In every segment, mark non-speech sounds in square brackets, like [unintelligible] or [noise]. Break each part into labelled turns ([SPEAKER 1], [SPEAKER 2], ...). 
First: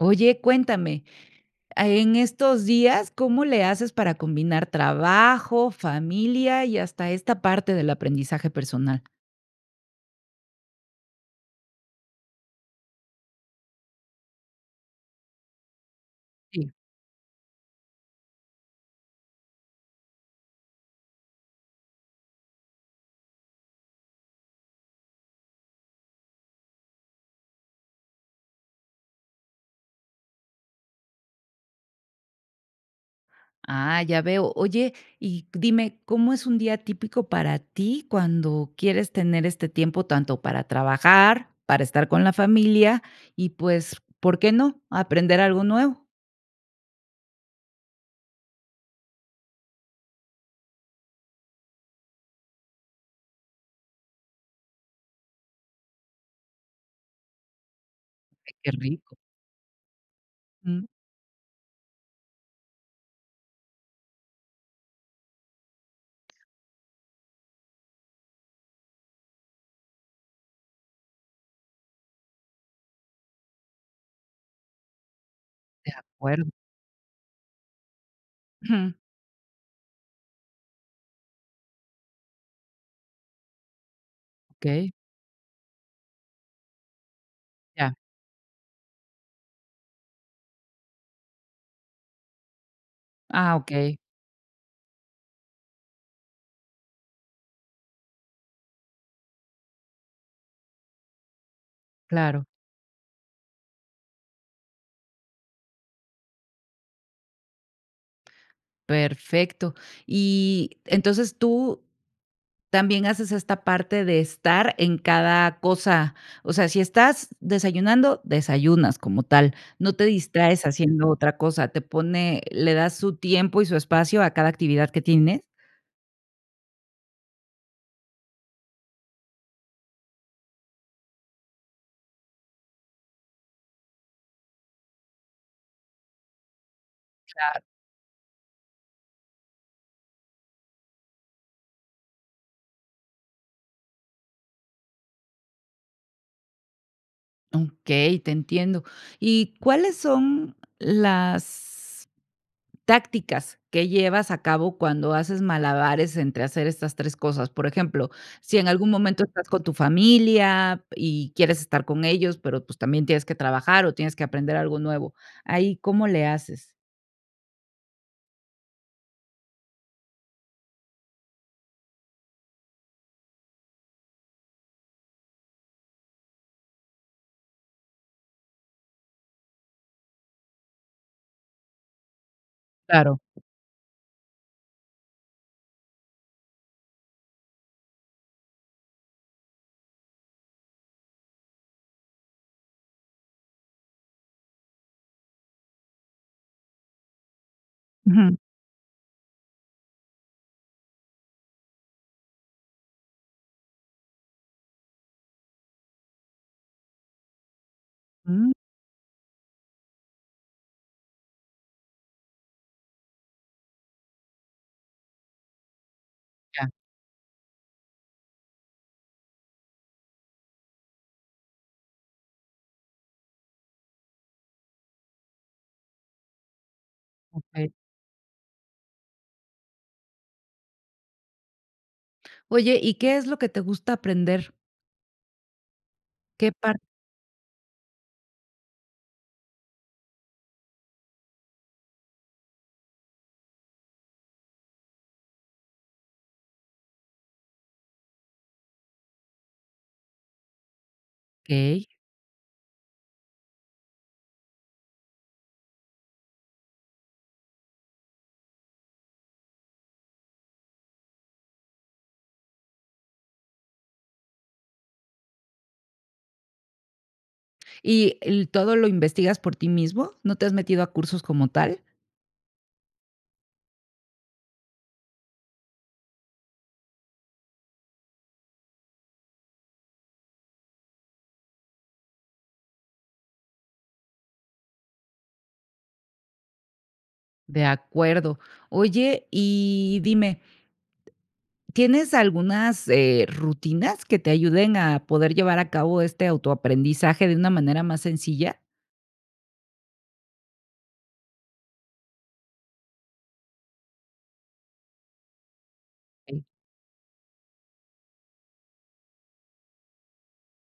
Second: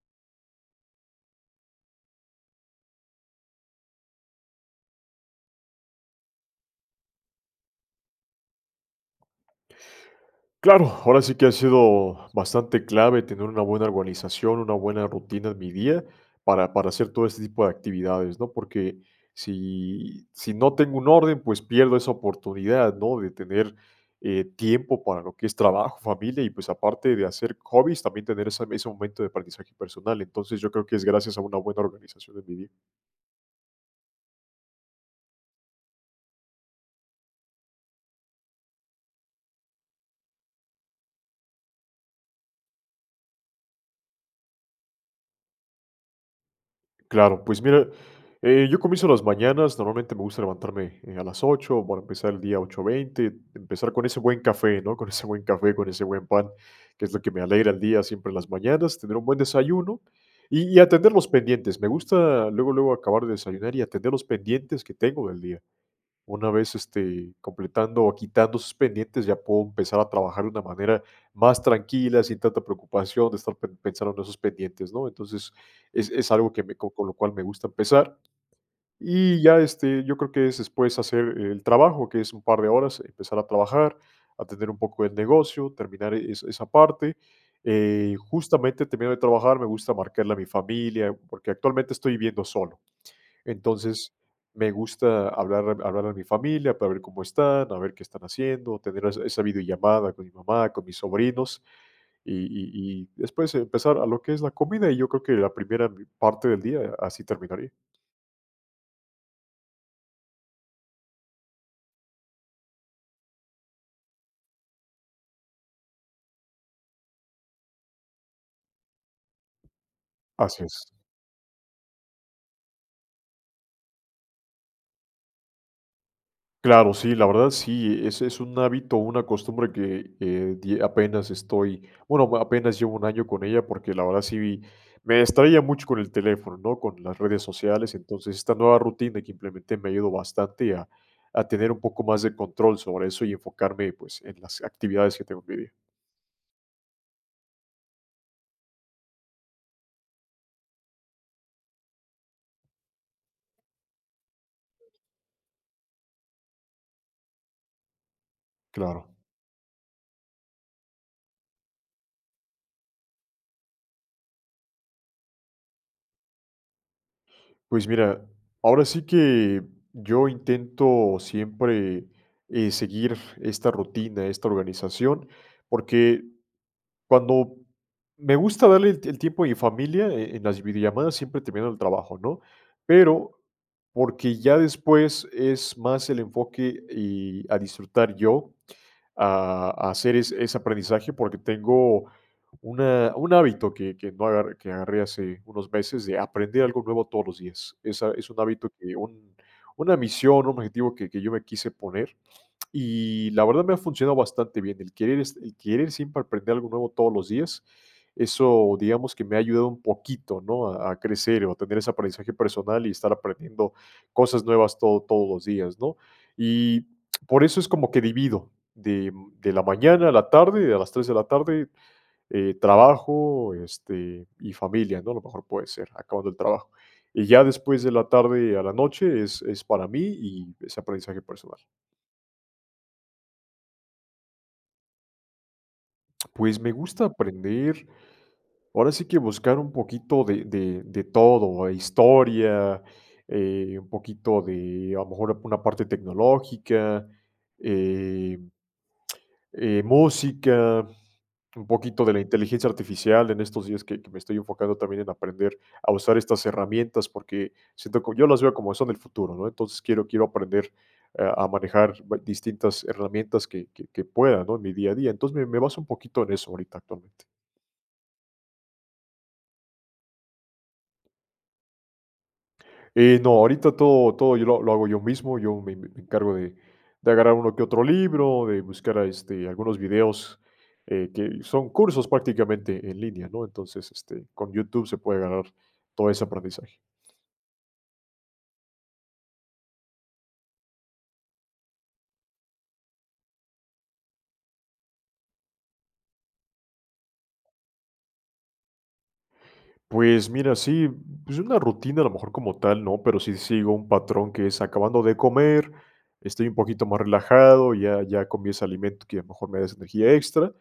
[SPEAKER 1] Oye, cuéntame, ah, en estos días, ¿cómo le haces para combinar trabajo, familia, y hasta esta parte del aprendizaje personal?
[SPEAKER 2] Claro, ahora sí que ha sido bastante clave, tener una buena organización, una buena rutina en mi día,
[SPEAKER 1] Sí.
[SPEAKER 2] para para hacer todo este tipo de actividades, ¿no? Porque si si no tengo un orden, pues, pierdo esa oportunidad, ¿no?, de tener, eh, tiempo para lo que es trabajo, familia y, pues, aparte de hacer hobbies, también tener esa ese momento de aprendizaje personal. Entonces, yo creo que es gracias a una buena organización en mi día.
[SPEAKER 1] Ah, ya veo. Oye, y dime, ¿cómo es un día típico para ti, cuando quieres tener este tiempo tanto para trabajar, para estar con la familia y, pues, por qué no, aprender algo nuevo?
[SPEAKER 2] Claro, pues, mira, eh, yo comienzo las mañanas, normalmente me gusta levantarme, eh, a las 8:00 para empezar el día 8:20, empezar con ese buen café, ¿no?, con ese buen café, [chuckles] con ese buen pan, que es lo que me alegra el día, siempre en las
[SPEAKER 1] Eh, qué
[SPEAKER 2] mañanas,
[SPEAKER 1] rico.
[SPEAKER 2] tener un buen desayuno y
[SPEAKER 1] Mm.
[SPEAKER 2] atender los pendientes. Me gusta luego luego acabar de desayunar y atender los pendientes que tengo del día. Una vez, este, completando o quitando esos pendientes, ya puedo empezar a trabajar de una manera más tranquila, sin tanta preocupación, de estar pe pensando en esos pendientes, ¿no? Entonces,
[SPEAKER 1] De
[SPEAKER 2] es es
[SPEAKER 1] acuerdo.
[SPEAKER 2] algo que me co con lo cual me gusta empezar.
[SPEAKER 1] Ujú.
[SPEAKER 2] Y ya, este, yo creo que es después hacer el trabajo, que es un par de horas, empezar a trabajar, atender un
[SPEAKER 1] Okey.
[SPEAKER 2] poco el negocio, terminar e esa esa parte,
[SPEAKER 1] Ya.
[SPEAKER 2] eh, justamente, termino de trabajar, me gusta marcarle a mi familia, porque actualmente estoy viviendo solo.
[SPEAKER 1] Ah, okey.
[SPEAKER 2] Entonces, me gusta hablar hablarle a mi familia, para ver cómo están, a ver qué están haciendo, tener es esa videollamada con mi mamá, con mis sobrinos, y
[SPEAKER 1] Claro.
[SPEAKER 2] y y después, empezar a lo que es la comida, y yo creo que la primera parte del día, así terminaría.
[SPEAKER 1] Perfecto. Y entonces, tú también haces esta parte de estar en cada cosa. O sea, si estás desayunando, desayunas como tal, no te distraes
[SPEAKER 2] Así es.
[SPEAKER 1] haciendo otra cosa, te pone ¿le das su tiempo y su espacio a cada actividad que tienes?
[SPEAKER 2] Claro, sí, la verdad sí, ese es un hábito, una costumbre que, eh, di apenas estoy, bueno, apenas llevo 1 año con ella, porque la verdad sí, me distraía mucho con el teléfono, ¿no?, con las redes
[SPEAKER 1] Claro.
[SPEAKER 2] sociales. Entonces, esta nueva rutina que implementé me ayudó bastante a a tener un poco más de control sobre eso y enfocarme, pues, en las actividades que tengo en mi día.
[SPEAKER 1] Okey, te entiendo. ¿Y cuáles son las tácticas que llevas a cabo cuando haces malabares entre hacer estas 3 cosas? Por ejemplo, si en algún
[SPEAKER 2] Claro.
[SPEAKER 1] momento estás con tu familia y quieres estar con ellos, pero, pues, también tienes que trabajar, o tienes que aprender algo nuevo, ¿ahí cómo le haces?
[SPEAKER 2] Pues, mira, ahora sí que yo intento siempre, eh, seguir esta rutina, esta organización, porque cuando me gusta darle el el tiempo a mi familia, e en las videollamadas siempre termino el trabajo, ¿no?
[SPEAKER 1] Claro.
[SPEAKER 2] Pero, porque ya después es más el enfoque y a disfrutar yo, a a hacer ese ese aprendizaje, porque tengo una un hábito que que no agarr que agarré hace unos meses, de aprender algo nuevo todos los días. Esa es
[SPEAKER 1] Ujú.
[SPEAKER 2] un hábito que un una misión, un objetivo que que yo me quise poner, y la verdad me ha funcionado bastante bien. El querer s el querer siempre aprender algo nuevo todos los días,
[SPEAKER 1] Mm.
[SPEAKER 2] eso, digamos, que me ha ayudado un poquito, ¿no?, a a crecer o a tener ese aprendizaje personal y estar aprendiendo cosas nuevas todo todos los días, ¿no?
[SPEAKER 1] Ya.
[SPEAKER 2] Y por eso es como que divido, de de la mañana a la tarde, de las 3:00 de la tarde, eh, trabajo, este, y familia, ¿no? A lo mejor puede ser, acabando el trabajo. Y ya
[SPEAKER 1] Okey.
[SPEAKER 2] después de la tarde a la noche es es para mí y ese aprendizaje personal.
[SPEAKER 1] Oye, ¿y qué es lo que te gusta aprender? ¿Qué
[SPEAKER 2] Pues, me
[SPEAKER 1] par?
[SPEAKER 2] gusta aprender, ahora sí que buscar un poquito de de de todo, historia, eh, un poquito de, a lo mejor, una parte tecnológica, eh eh, música, un
[SPEAKER 1] Okey.
[SPEAKER 2] poquito de la inteligencia artificial en estos días, que que me estoy enfocando también en aprender a usar estas herramientas, porque siento que yo las veo como son el futuro, ¿no?, entonces, quiero quiero aprender, eh, a manejar distintas herramientas que que que pueda, ¿no?, en mi día a día, entonces, me me baso un poquito en eso ahorita, actualmente.
[SPEAKER 1] ¿Y el todo lo investigas por ti mismo? ¿No te has metido a cursos como tal?
[SPEAKER 2] Eh, no, ahorita todo todo yo lo lo hago yo mismo, yo me me encargo de de agarrar uno que otro libro, de buscar, a este, algunos videos, eh, que son cursos prácticamente en línea, ¿no?, entonces, este, con YouTube se puede ganar todo ese aprendizaje.
[SPEAKER 1] De acuerdo, oye, y dime ¿tienes algunas, eh, rutinas que te ayuden a poder llevar a cabo este autoaprendizaje de una manera más sencilla?
[SPEAKER 2] Pues, mira, sí. Pues una rutina, a lo mejor, como tal, no. Pero sí sigo un patrón, que es acabando de comer,
[SPEAKER 1] Okey.
[SPEAKER 2] estoy un poquito más relajado, ya ya comí ese alimento que a lo mejor me da esa energía extra.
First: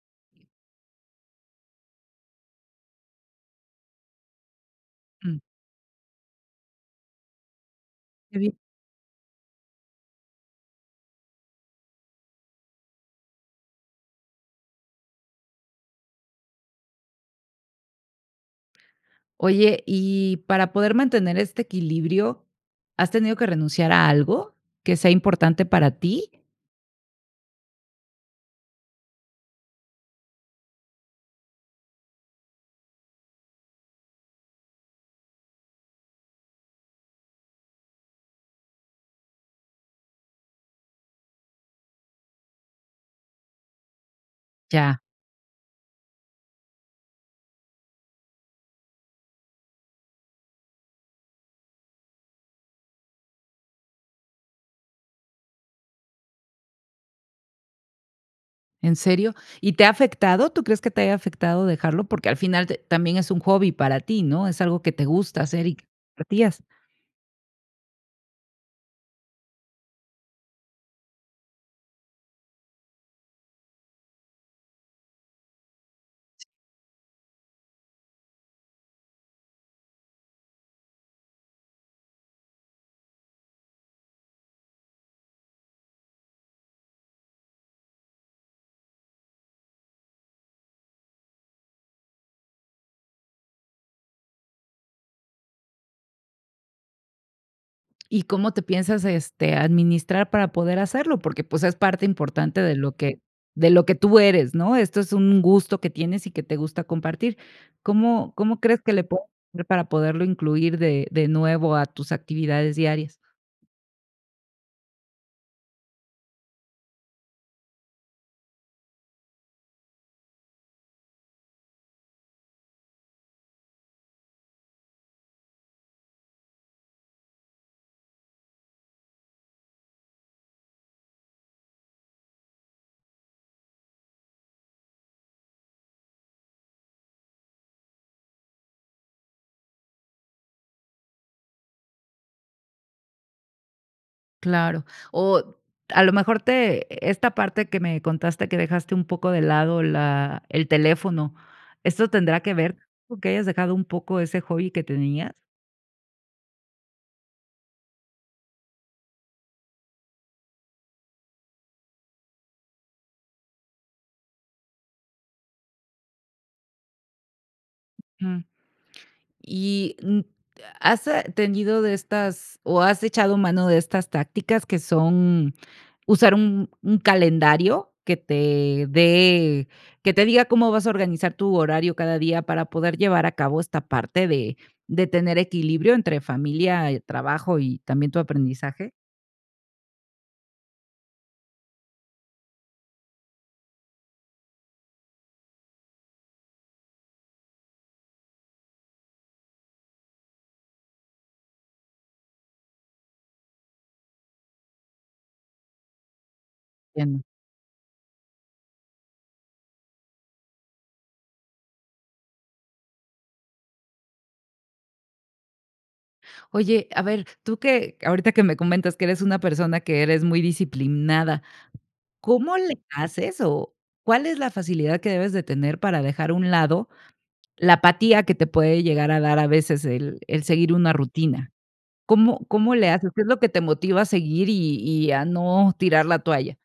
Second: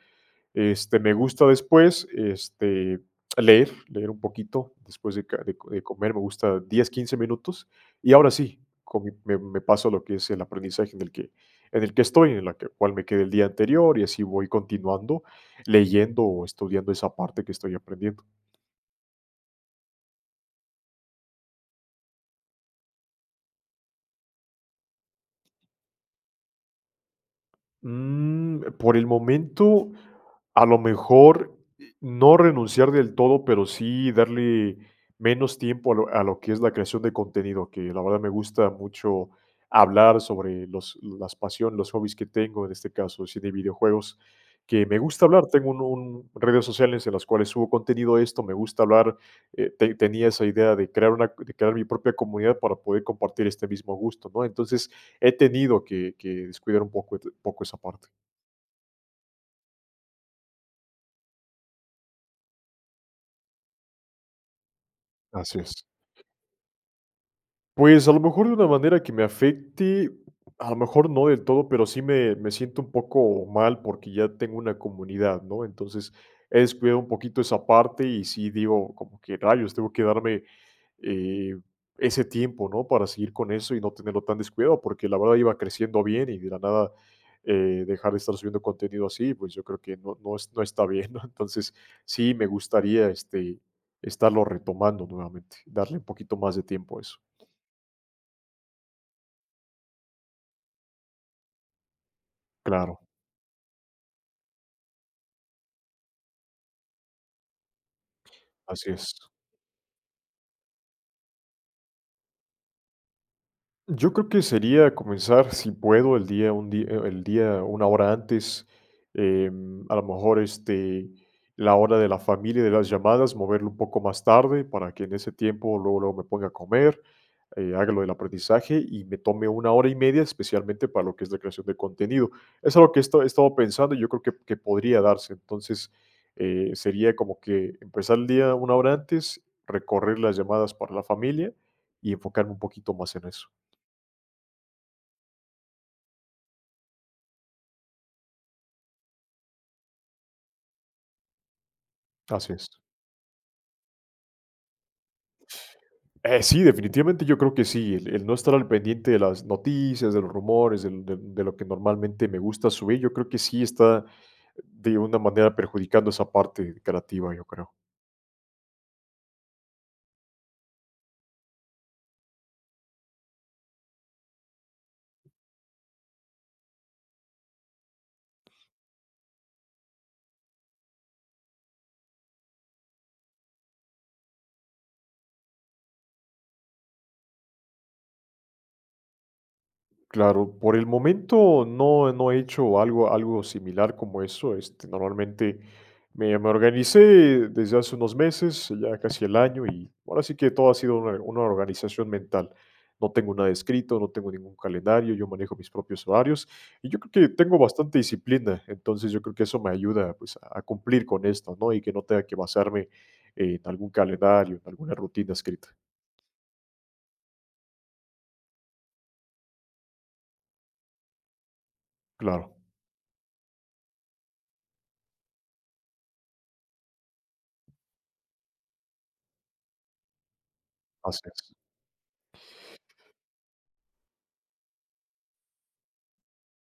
[SPEAKER 2] Este, me gusta después, este, leer. Leer un poquito, después de
[SPEAKER 1] Mm.
[SPEAKER 2] ca de co de comer, me gusta 10, 15 minutos. Y ahora
[SPEAKER 1] Qué bien.
[SPEAKER 2] sí, con mi me me paso a lo que es el aprendizaje, en el que en el que estoy. En la que cuál me quedé el día anterior. Y así voy continuando, leyendo o estudiando esa parte que estoy aprendiendo.
[SPEAKER 1] Oye, y para poder mantener este equilibrio, ¿has tenido que renunciar a algo que sea importante para ti?
[SPEAKER 2] Mm, por el momento, a lo mejor, no renunciar del todo, pero sí darle menos tiempo a lo a lo que es la creación de contenido. Que, la verdad, me gusta mucho hablar sobre los las pasión, los hobbies que tengo. En este caso, el cine y videojuegos, que me
[SPEAKER 1] Ya.
[SPEAKER 2] gusta hablar. Tengo un un redes sociales, en las cuales subo contenido de esto. Me gusta hablar, eh, ten tenía esa idea de crear una de crear mi propia comunidad para poder compartir este mismo gusto, ¿no? Entonces, he tenido que que descuidar un poco, et poco, esa parte.
[SPEAKER 1] ¿En serio? ¿Y te ha afectado? ¿Tú crees que te haya afectado dejarlo? Porque al final t también es un hobby para ti, ¿no?, es algo que te gusta
[SPEAKER 2] Así
[SPEAKER 1] hacer, y que
[SPEAKER 2] es.
[SPEAKER 1] te [unintelligible]
[SPEAKER 2] Pues, a lo mejor, de una manera que me afecte, a lo mejor no del todo, pero sí me me siento un poco mal, porque ya tengo una comunidad, ¿no?, entonces, he descuidado un poquito esa parte y sí, digo, como que: "Rayos, tengo que darme, eh, ese tiempo", ¿no?, para seguir con eso y no tenerlo tan descuidado, porque la verdad iba creciendo bien y de la nada, eh, dejar de estar subiendo contenido así, pues yo creo que no no no está bien, ¿no?, entonces, sí me gustaría, este, estarlo retomando nuevamente, darle un poquito más de tiempo a eso.
[SPEAKER 1] ¿Y cómo te piensas, este, administrar para poder hacerlo? Porque, pues, es parte importante de lo
[SPEAKER 2] Claro.
[SPEAKER 1] que de lo que tú eres, ¿no?, esto es un gusto que tienes, y que te gusta compartir, ¿cómo cómo crees
[SPEAKER 2] Así
[SPEAKER 1] que le
[SPEAKER 2] es.
[SPEAKER 1] [unintelligible] para poderlo incluir de de nuevo a tus actividades diarias?
[SPEAKER 2] Yo creo que sería comenzar, si puedo, el día un dí e el día una hora antes, eh, a lo mejor, este, la hora de la familia de las llamadas, moverlo un poco más tarde, para que en ese tiempo luego, luego me ponga a comer, eh, haga lo del aprendizaje, y me tome una hora y media, especialmente para lo que es la creación de contenido, es algo que he estado he estado pensando, yo creo que que podría darse, entonces, eh, sería como que empezar el día una hora antes, recorrer las llamadas para la familia y enfocarme un poquito más en eso.
[SPEAKER 1] Claro, o a lo mejor te esta parte que me contaste que dejaste un poco de lado la el teléfono, ¿esto tendrá que
[SPEAKER 2] Así es.
[SPEAKER 1] ver con que hayas dejado un poco ese hobby que tenías?
[SPEAKER 2] Eh, sí, definitivamente yo creo que sí, el el no estar al pendiente de las noticias, de los rumores, del de de lo que normalmente me gusta subir, yo creo que sí está de una manera perjudicando esa parte creativa, yo creo.
[SPEAKER 1] Mm. ¿Y, mm, has tenido de estas, o has echado mano de estas tácticas, que son usar un un calendario que te dé, que te diga cómo vas a organizar tu horario cada día para poder llevar a cabo esta parte de de tener equilibrio entre familia, trabajo y también tu aprendizaje?
[SPEAKER 2] Claro, por el momento no no he hecho algo algo similar como eso, este, normalmente me me organicé desde hace unos meses, ya casi el año, y ahora sí que todo ha sido una una organización mental, no tengo nada escrito, no tengo ningún calendario, yo manejo mis propios horarios, y yo
[SPEAKER 1] [unintelligible]
[SPEAKER 2] creo que tengo bastante disciplina, entonces, yo creo que eso me ayuda, pues, a cumplir con esto, ¿no?, y que no tenga que basarme en algún calendario, en alguna rutina escrita.
[SPEAKER 1] Oye, a ver, tú que, ahorita que me comentas que eres una persona que eres muy disciplinada,
[SPEAKER 2] Claro.
[SPEAKER 1] ¿cómo le haces, o cuál es la facilidad que debes de tener para dejar a un lado la apatía que te puede llegar a dar a veces el el seguir una
[SPEAKER 2] Así
[SPEAKER 1] rutina?
[SPEAKER 2] es.
[SPEAKER 1] ¿Cómo cómo le haces? ¿Qué es lo que te motiva a seguir, y y a no tirar la toalla?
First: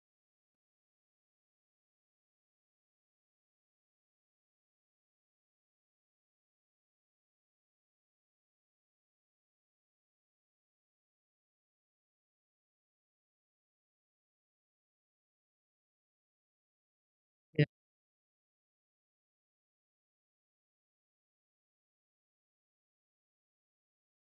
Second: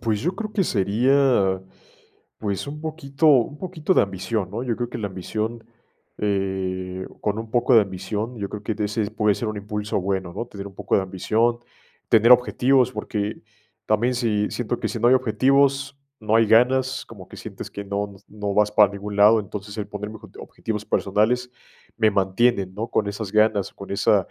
[SPEAKER 2] Pues yo creo que sería pues, un poquito un poquito de ambición, ¿no? Yo creo que la ambición eh, con un poco de ambición, yo creo que de ese puede ser un impulso bueno, ¿no? Tener un poco de ambición, tener objetivos. Porque también, si siento que si no hay objetivos, no hay ganas. Como que sientes que no no vas para ningún lado. Entonces, el ponerme obje objetivos personales, me mantiene, ¿no?, con esas ganas, con esa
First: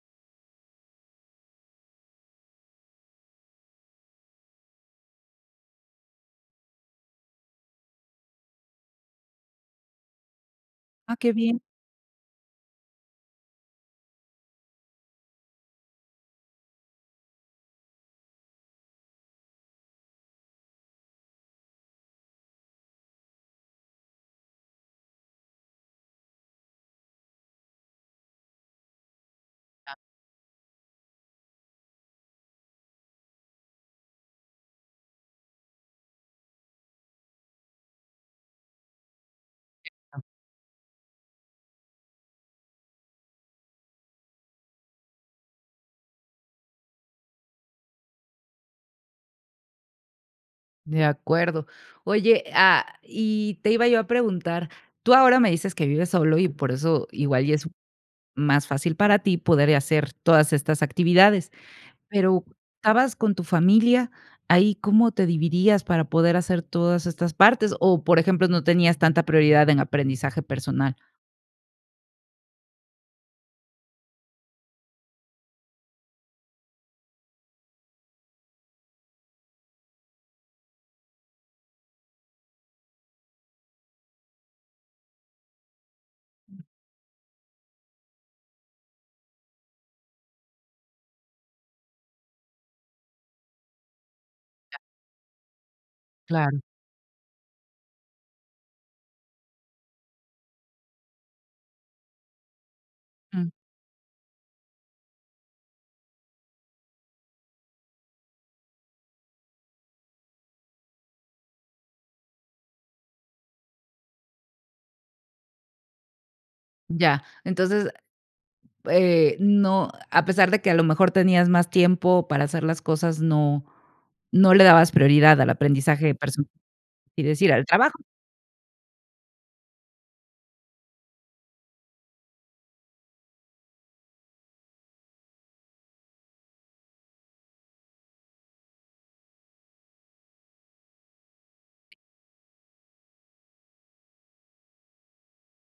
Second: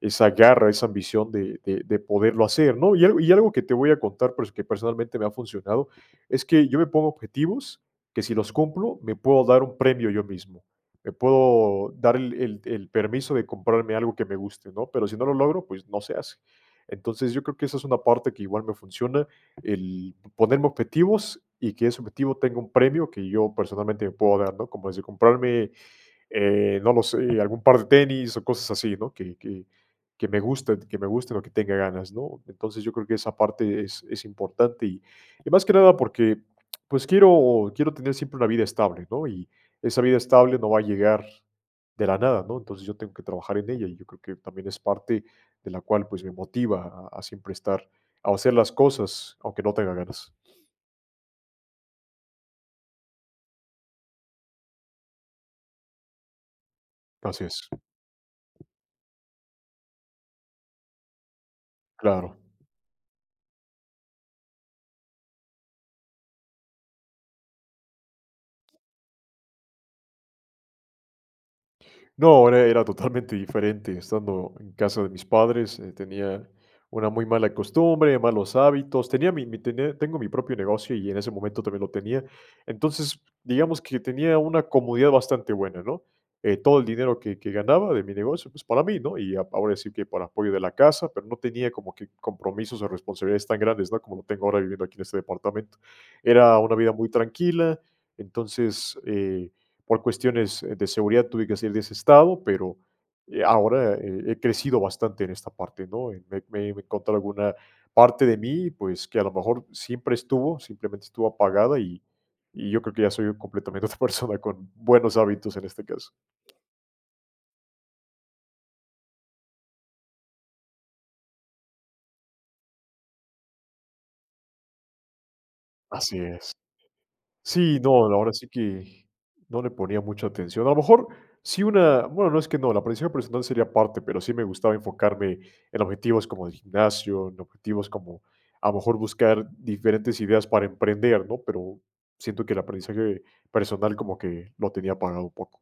[SPEAKER 2] esa garra, esa ambición de de de poderlo hacer, ¿no? Y algo y algo que te voy a contar, pero es que personalmente me ha funcionado, es que yo me pongo objetivos, que si los cumplo, me puedo dar un premio, yo mismo. Me
[SPEAKER 1] Ah, qué bien.
[SPEAKER 2] puedo dar el el el permiso de comprarme algo que me guste, ¿no? Pero, si no lo logro, pues, no se hace. Entonces, yo creo que esa es una parte, que igual me funciona. El ponerme objetivos, y que ese objetivo tenga un premio que yo personalmente me puedo dar, ¿no? Como desde comprarme, eh, no lo sé, algún par de tenis, o cosas así, ¿no? Que que que me gusten, que me gusten, o que tenga ganas, ¿no? Entonces, yo creo que esa parte es es importante. Y y más que nada, porque pues, quiero quiero tener siempre una vida estable, ¿no? Y esa vida
[SPEAKER 1] [unintelligible]
[SPEAKER 2] estable no va a llegar de la nada, ¿no? Entonces, yo tengo que trabajar en ella. Y yo creo que también es parte, de la cual, pues me motiva a a siempre estar O a hacer las cosas, aunque no tenga ganas.
[SPEAKER 1] De acuerdo. Oye, ah, y te iba yo a preguntar. Tú ahora me dices que vives solo, y por eso
[SPEAKER 2] Así
[SPEAKER 1] igual, y es
[SPEAKER 2] es.
[SPEAKER 1] más fácil para ti poder y hacer todas estas actividades.
[SPEAKER 2] Claro.
[SPEAKER 1] Pero estabas con tu familia, ¿ahí cómo te dividías para poder hacer todas estas partes? O, por ejemplo, no tenías tanta prioridad en aprendizaje personal.
[SPEAKER 2] No, e era totalmente diferente, estando en casa de mis padres, eh, tenían una muy mala costumbre, malos hábitos, tenía mi mi tenía tengo mi propio negocio, y en ese momento también lo tenía. Entonces, digamos que tenía una comodidad bastante buena, ¿no? Eh, todo el dinero que que ganaba de mi negocio, pues, para mí, ¿no? Y ahora sí que para apoyo de la casa, pero no tenía como que compromisos o responsabilidades tan grandes, ¿no? Como lo tengo ahora viviendo aquí en este departamento. Era
[SPEAKER 1] Claro.
[SPEAKER 2] una vida muy tranquila, entonces, eh, por cuestiones, eh, de seguridad tuve que salir de ese estado, pero, eh,
[SPEAKER 1] Mm.
[SPEAKER 2] ahora he he crecido bastante en esta parte, ¿no? Me me me encontré alguna parte de mí, pues, que a lo mejor siempre estuvo, simplemente estuvo apagada, y y yo creo que ya soy completamente otra persona con buenos hábitos en este caso.
[SPEAKER 1] Ya. Entonces, eh, no, a pesar de que, a lo mejor tenías más tiempo para hacer las cosas, no no le dabas prioridad al aprendizaje
[SPEAKER 2] Así
[SPEAKER 1] personal.
[SPEAKER 2] es.
[SPEAKER 1] Es decir, al
[SPEAKER 2] Sí, no,
[SPEAKER 1] trabajo.
[SPEAKER 2] ahora sí que, no le ponía mucha atención. A lo mejor, sí una bueno, no es que no, el aprendizaje personal sería aparte, pero sí me gustaba enfocarme en objetivos como el gimnasio, en objetivos como, a lo mejor, buscar diferentes ideas para emprender, ¿no? Pero siento que el aprendizaje personal como que lo tenía apagado un poco.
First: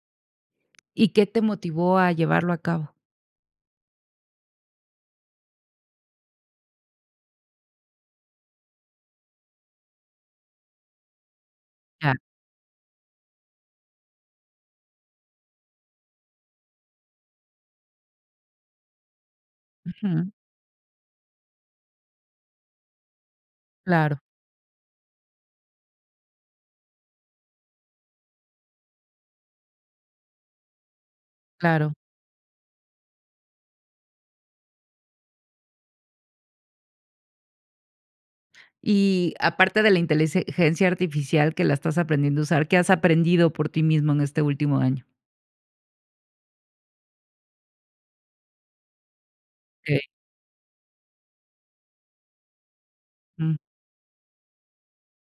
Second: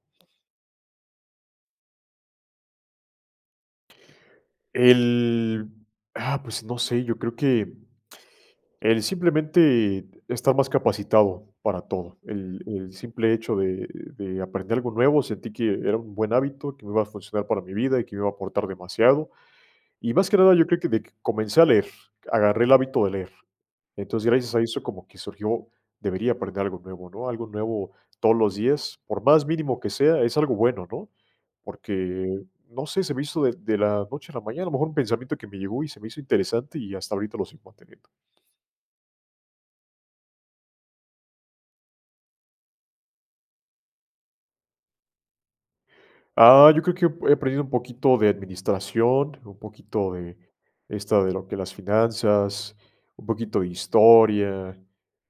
[SPEAKER 1] ¿Y qué te motivó a llevarlo a cabo?
[SPEAKER 2] El ah, pues, no sé, yo creo que, el simplemente estar más capacitado para
[SPEAKER 1] Ya.
[SPEAKER 2] todo, el el simple hecho de de aprender algo nuevo, sentí que era un buen hábito, que me iba a funcionar para mi vida, y que me iba a aportar demasiado, y más
[SPEAKER 1] Ujú.
[SPEAKER 2] que nada yo creo que de comencé a leer, agarré el hábito de leer,
[SPEAKER 1] Claro.
[SPEAKER 2] entonces, gracias a eso como que surgió, debería aprender algo nuevo, ¿no?, algo nuevo todos los días, por más mínimo que sea, es algo bueno, ¿no?,
[SPEAKER 1] Claro.
[SPEAKER 2] porque, no sé, se me hizo de de la noche a la mañana, a lo mejor un pensamiento que me llegó y se me hizo interesante, y hasta ahorita lo sigo manteniendo.
[SPEAKER 1] Y aparte de la inteligencia artificial, que la estás aprendiendo a usar, ¿qué has aprendido por ti mismo en este último año?
[SPEAKER 2] Ah, yo creo que he aprendido un poquito de administración, un
[SPEAKER 1] Okey.
[SPEAKER 2] poquito de esta de lo que es las finanzas, un
[SPEAKER 1] Mm.
[SPEAKER 2] poquito de historia,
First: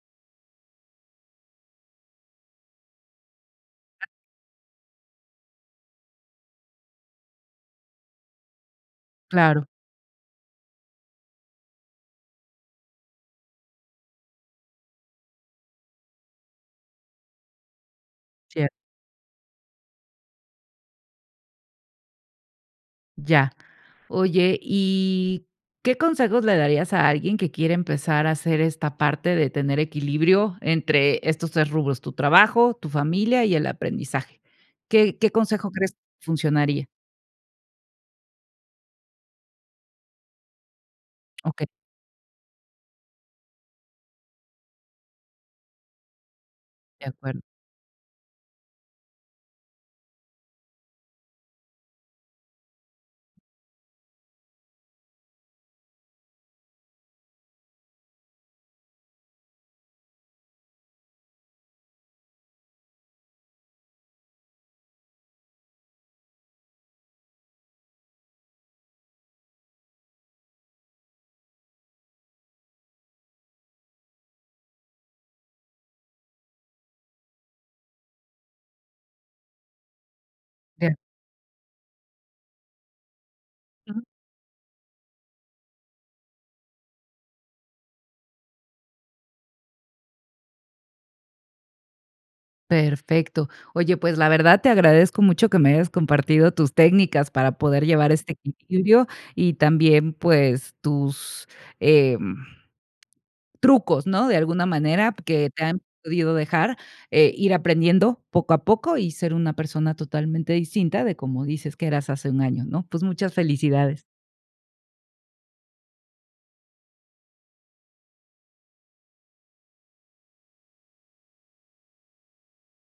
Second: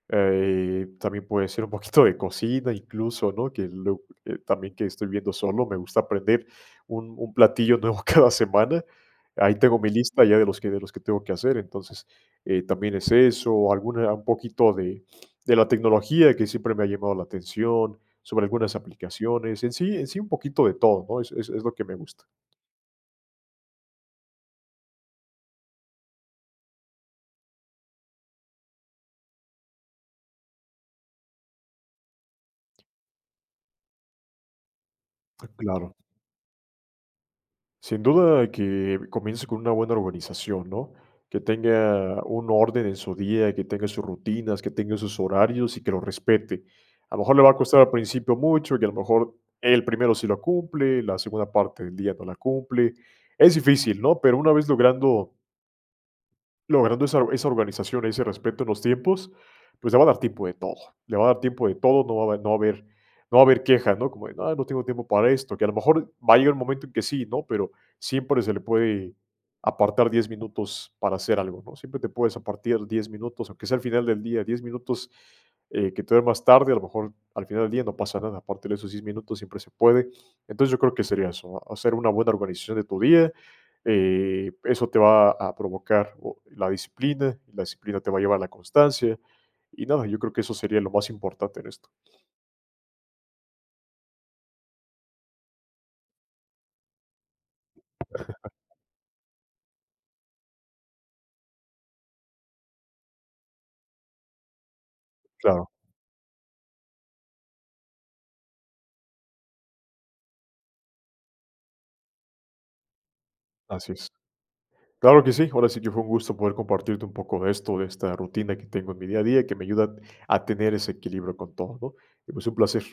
[SPEAKER 2] eh, también puede ser un poquito de cocina, incluso, ¿no?, que lo eh, también que estoy viviendo solo, me gusta aprender un un platillo nuevo cada semana, ahí
[SPEAKER 1] Claro.
[SPEAKER 2] tengo mi lista ya de los que de los que tengo que hacer, entonces, eh, también es eso, alguna un poquito de [sniffs] de la tecnología que siempre me ha llamado la atención, sobre
[SPEAKER 1] Cierto.
[SPEAKER 2] algunas aplicaciones, en sí en sí, un poquito de todo, ¿no?, es es es lo que me gusta.
[SPEAKER 1] Ya, oye, ¿y, qué consejos le darías a alguien que quiere empezar a hacer, esta parte de tener equilibrio entre estos 3 rubros?, tu trabajo, tu familia y el aprendizaje, ¿qué qué consejo
[SPEAKER 2] Claro.
[SPEAKER 1] crees funcionaría?
[SPEAKER 2] Sin duda que comience con una buena organización, ¿no?, que
[SPEAKER 1] Okey.
[SPEAKER 2] tenga un orden en su día, que tenga sus rutinas, que tenga sus horarios y que lo respete.
[SPEAKER 1] De
[SPEAKER 2] A lo mejor,
[SPEAKER 1] acuerdo.
[SPEAKER 2] le va a costar al principio mucho, y a lo mejor, el primero sí lo cumple, la segunda parte del día no la cumple, es difícil, ¿no?, pero una vez logrando logrando esa esa organización, ese respeto a los tiempos, pues, le va a dar tiempo de todo le va a dar tiempo de todo, no va a habe no va a haber no va a haber queja, ¿no?, como de: "Ah, no tengo tiempo para esto", que a lo mejor, va a llegar el momento en que sí, ¿no?, pero siempre se le puede, apartar 10 minutos para hacer algo, ¿no?, siempre te puedes apartar 10 minutos, aunque sea al final del día, 10 minutos, eh, que te dé más tarde, a lo mejor al final del día no pasa nada, aparte en esos 10 minutos siempre se puede, entonces, yo creo
[SPEAKER 1] Claro.
[SPEAKER 2] que sería eso, hacer una buena organización de tu día,
[SPEAKER 1] Mm.
[SPEAKER 2] eh, eso te va a provocar, oh, la disciplina, la disciplina te va a llevar a la constancia, y nada, yo creo que eso sería lo más importante en esto.
[SPEAKER 1] Perfecto, oye, pues, la verdad, te agradezco mucho que me hayas compartido tus técnicas para poder llevar este
[SPEAKER 2] [laughs]
[SPEAKER 1] equilibrio y también, pues, tus, em, trucos ¿no?, de alguna manera que te
[SPEAKER 2] Claro.
[SPEAKER 1] han podido dejar, eh, ir aprendiendo poco a poco, y ser una persona totalmente distinta de como dices que eras hace 1 año, ¿no?, pues, muchas
[SPEAKER 2] Así
[SPEAKER 1] felicidades.
[SPEAKER 2] es, claro que sí, ahora sí que fue un gusto poder compartirte un poco de esto, de esta rutina que tengo en mi día a día, que me ayuda a tener ese equilibrio con todo, ¿no?, y, pues, un placer.